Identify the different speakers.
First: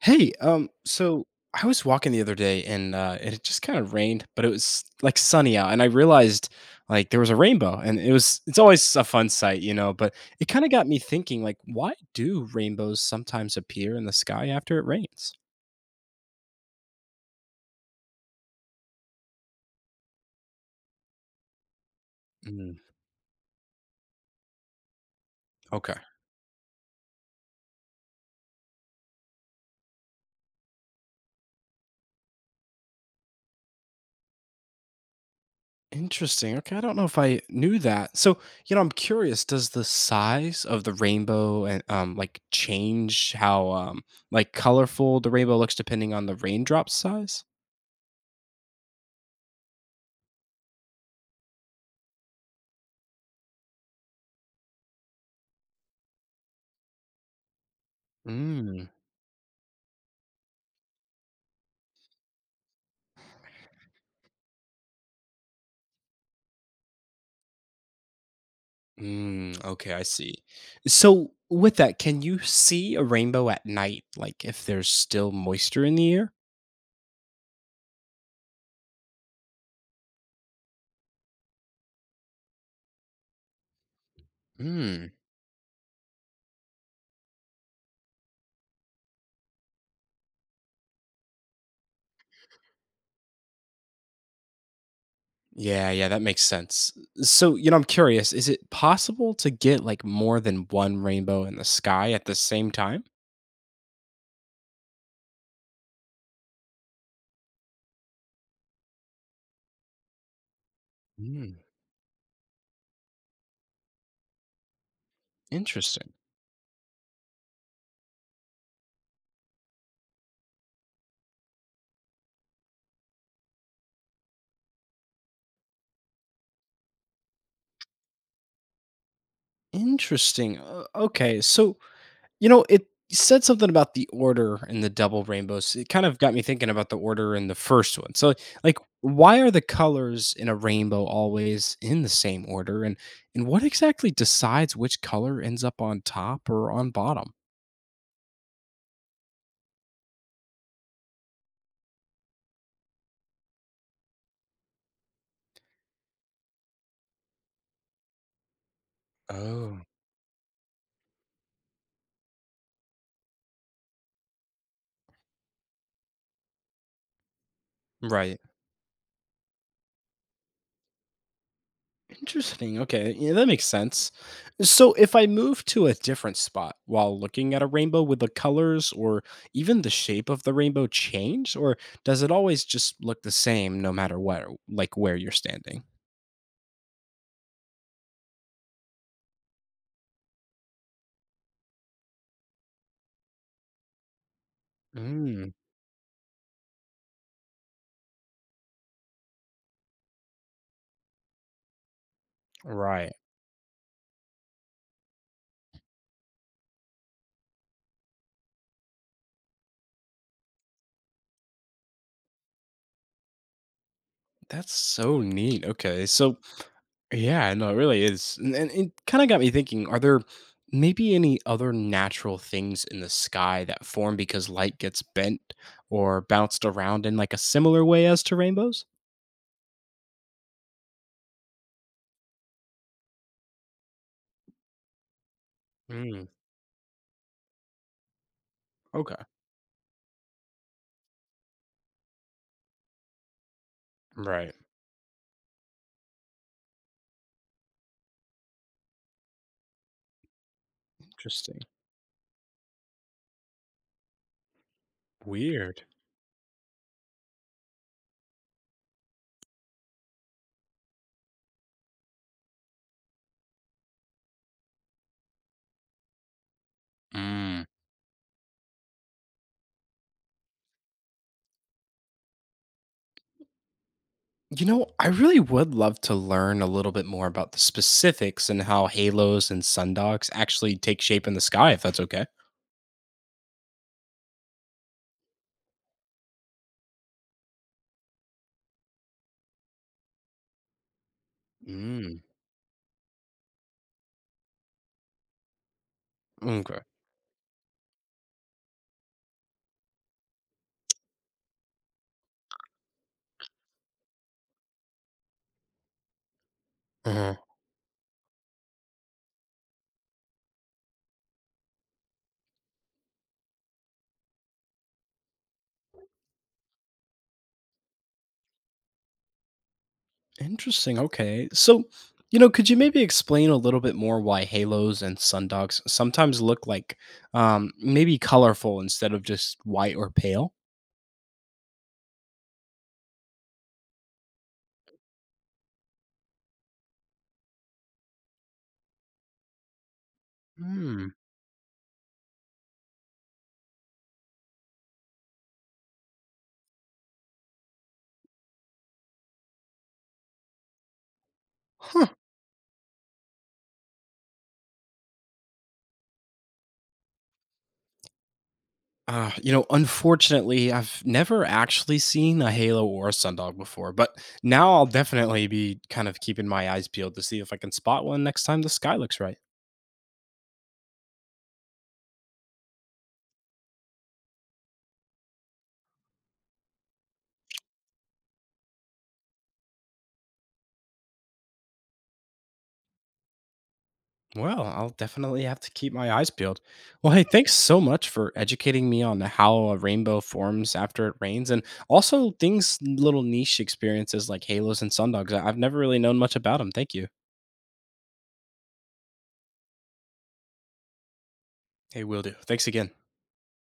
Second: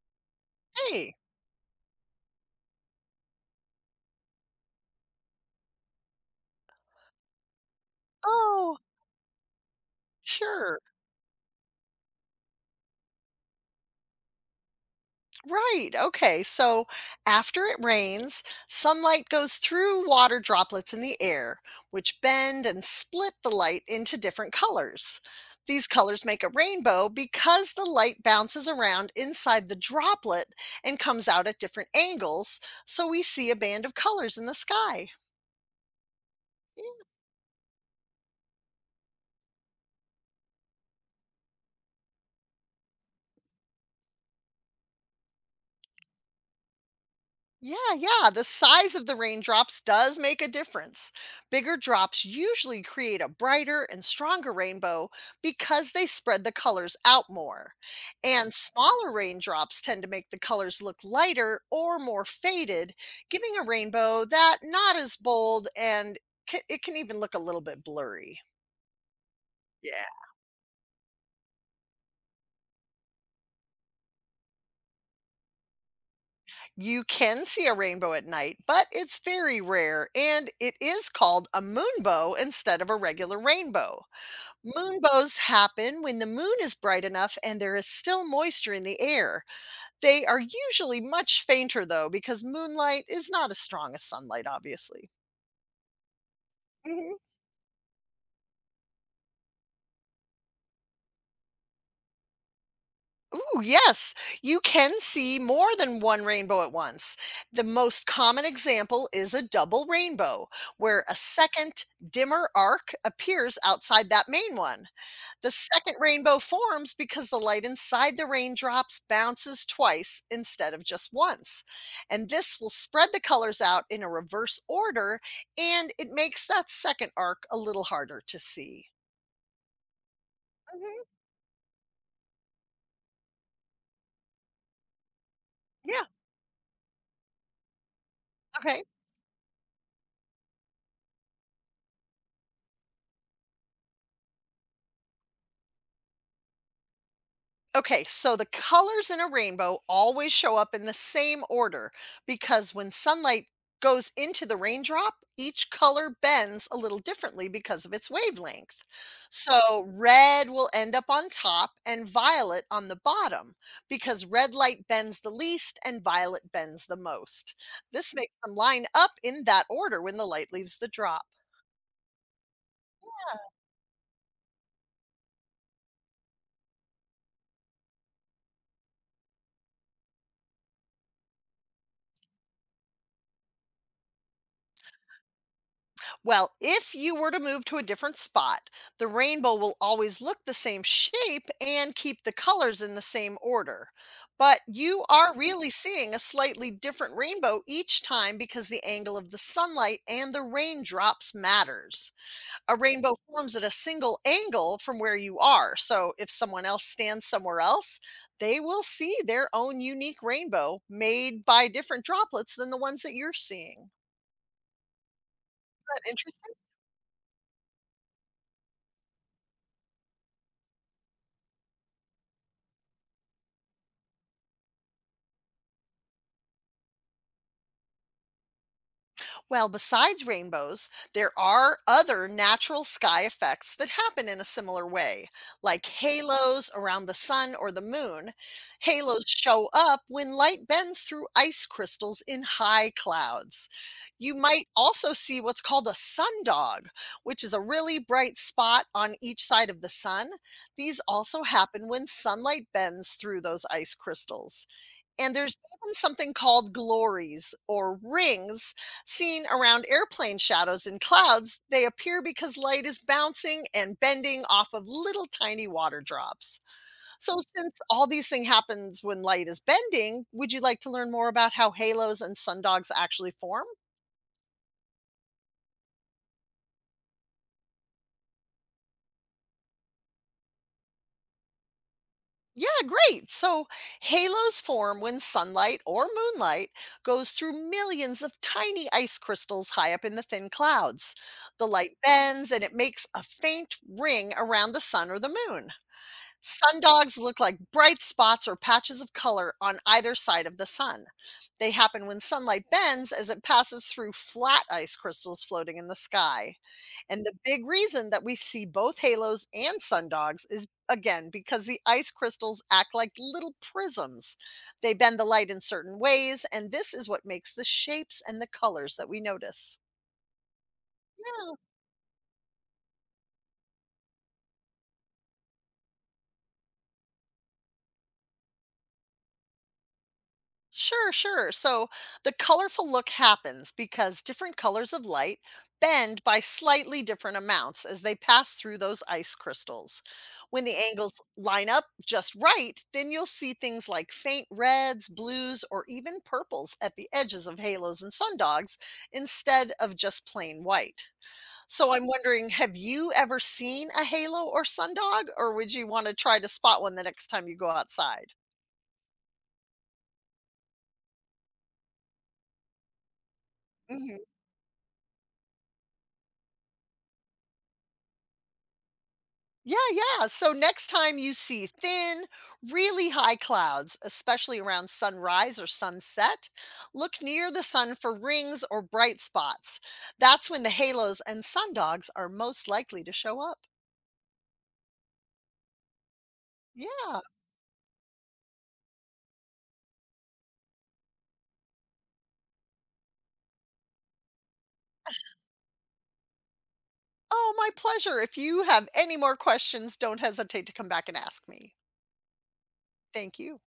Speaker 1: Hey,
Speaker 2: Hey.
Speaker 1: so I was walking the other day and it had just kind of rained, but it was like sunny out, and I realized like there was a rainbow, and it's
Speaker 2: Oh,
Speaker 1: always a fun sight. But it kind of
Speaker 2: sure.
Speaker 1: got me thinking, like, why do rainbows sometimes appear in the sky after it rains?
Speaker 2: Right. Okay. So after it rains, sunlight goes through water droplets in the air, which bend
Speaker 1: Mm,
Speaker 2: and split the light into different colors. These
Speaker 1: okay,
Speaker 2: colors make a rainbow because the light bounces around inside the droplet and comes out at different angles, so we see a band of colors in the sky.
Speaker 1: interesting. Okay, I don't know if I knew that. So I'm curious. Does the size of the rainbow and like change how like colorful the rainbow looks depending on the raindrop size?
Speaker 2: Yeah, yeah. The size of the raindrops does make a difference. Bigger drops usually create a brighter and stronger rainbow because they spread the colors out more. And
Speaker 1: Mm.
Speaker 2: smaller raindrops tend to make the colors look lighter or more faded, giving a rainbow that not as bold and it can even look a little bit blurry.
Speaker 1: Mm, okay, I
Speaker 2: Yeah.
Speaker 1: see. So, with that, can you see a rainbow at night, like if there's still moisture in the air?
Speaker 2: You can see a rainbow at night, but it's very rare and it is called a moonbow instead of a regular rainbow.
Speaker 1: Hmm.
Speaker 2: Moonbows happen when the moon is bright enough and there is still moisture in the air. They are usually much fainter, though, because moonlight is not as strong as sunlight, obviously.
Speaker 1: Yeah, yeah, that makes sense.
Speaker 2: Hmm.
Speaker 1: So, I'm curious, is it possible to get like more than one rainbow in the sky at the same time?
Speaker 2: Ooh, yes, you can see more than one rainbow at once. The most common example is a double rainbow, where a
Speaker 1: Hmm.
Speaker 2: second, dimmer arc appears outside that main one. The second
Speaker 1: Interesting.
Speaker 2: rainbow forms because the light inside the raindrops bounces twice instead of just once. And this will spread the colors out in a reverse order and it makes that second arc a little harder to see.
Speaker 1: Interesting.
Speaker 2: Mhm.
Speaker 1: Okay, so you know, it said something about the order in the double rainbows. It
Speaker 2: Yeah.
Speaker 1: kind of got me thinking about the order in the first one. So, like,
Speaker 2: Okay.
Speaker 1: why are the colors in a rainbow always in the same order? And what exactly decides which color ends up on top or on bottom?
Speaker 2: Okay, so the colors in a rainbow always show up in the same order because when sunlight goes into the raindrop, each color bends a little differently because of its wavelength.
Speaker 1: Oh,
Speaker 2: So red will end up on top and violet on the bottom because red light bends the least and violet bends the most. This makes
Speaker 1: right.
Speaker 2: them line up in that order when the light leaves the drop.
Speaker 1: Interesting. Okay. Yeah, that makes sense. So if I move to a different spot while looking at a rainbow, would the colors or even the shape of the rainbow change? Or does it always just look the same no matter what, like where you're standing?
Speaker 2: Well, if you were to move to a different spot, the rainbow will always look the same shape and keep the colors in the same order. But you are
Speaker 1: Mm,
Speaker 2: really seeing a slightly different rainbow each time because the angle of the sunlight and the raindrops matters. A
Speaker 1: right.
Speaker 2: rainbow forms at a single angle from where you are. So if someone else stands somewhere else, they will see their own unique rainbow made by different droplets than the ones that you're seeing.
Speaker 1: That's so neat.
Speaker 2: Isn't
Speaker 1: Okay.
Speaker 2: that
Speaker 1: So,
Speaker 2: interesting?
Speaker 1: yeah, no, it really is. And it kind of got me thinking, are there maybe any other natural things in the sky that form because light gets bent or bounced around in like a similar way as to rainbows?
Speaker 2: Well, besides rainbows, there are other natural sky effects that happen in a similar way, like
Speaker 1: Mm,
Speaker 2: halos around the sun or the moon.
Speaker 1: okay.
Speaker 2: Halos show up when light bends through ice crystals in high clouds. You
Speaker 1: Right.
Speaker 2: might also see what's called a sundog, which is a really bright spot on each side of the sun. These also
Speaker 1: Interesting.
Speaker 2: happen when sunlight bends through those ice crystals. And there's
Speaker 1: Weird.
Speaker 2: even something called glories or rings seen around airplane shadows and clouds. They appear because light is bouncing and bending off of little tiny water drops. So
Speaker 1: Mm.
Speaker 2: since all these things happens when light is bending, would you like to learn more about how halos and sundogs actually form?
Speaker 1: You know, I really would love to learn a little bit more about the specifics and how halos and sundogs actually take shape in the sky, if that's okay.
Speaker 2: Yeah, great. So halos form when sunlight or moonlight goes through millions of tiny ice crystals high up in the thin clouds. The light
Speaker 1: Mm,
Speaker 2: bends and it makes a faint ring around the sun or the moon.
Speaker 1: okay.
Speaker 2: Sundogs look like bright spots or patches of color on either side of the sun. They happen when sunlight bends as it passes through flat ice crystals floating in the sky. And the
Speaker 1: Uh,
Speaker 2: big reason that we see both halos and sundogs is again because the ice crystals act like little prisms. They bend the light in certain ways, and this is what makes the shapes and the colors that we notice.
Speaker 1: Interesting. Okay. So, you know, could you maybe explain a little bit more why halos and sundogs sometimes look like maybe colorful instead of just white or pale?
Speaker 2: Sure, sure. So the colorful look happens because different colors of light bend by slightly different amounts as they pass through those ice crystals. When the
Speaker 1: Hmm.
Speaker 2: angles line up just right, then you'll see things like faint reds, blues, or even purples at the edges of halos and sundogs instead of just plain white. So
Speaker 1: Huh.
Speaker 2: I'm wondering, have you ever seen a halo or sundog, or would you want to try to spot one the next time you go outside?
Speaker 1: You know, unfortunately, I've never actually seen a halo or a sundog before, but now I'll definitely be kind of keeping my eyes peeled to see if I can spot one next time the sky looks right.
Speaker 2: Yeah, yeah. So next time you see thin, really high clouds, especially around sunrise or sunset, look near the sun for rings or bright spots. That's when the halos and sundogs are most likely to show up.
Speaker 1: Well, I'll definitely have to keep my eyes peeled. Well,
Speaker 2: Yeah.
Speaker 1: hey, thanks so much for educating me on how a rainbow forms after it rains and also things, little niche experiences like halos and sundogs. I've never really known much about them. Thank you.
Speaker 2: Oh, my pleasure. If you have any more questions, don't hesitate to come back and ask me.
Speaker 1: Hey, will do. Thanks again.
Speaker 2: Thank you.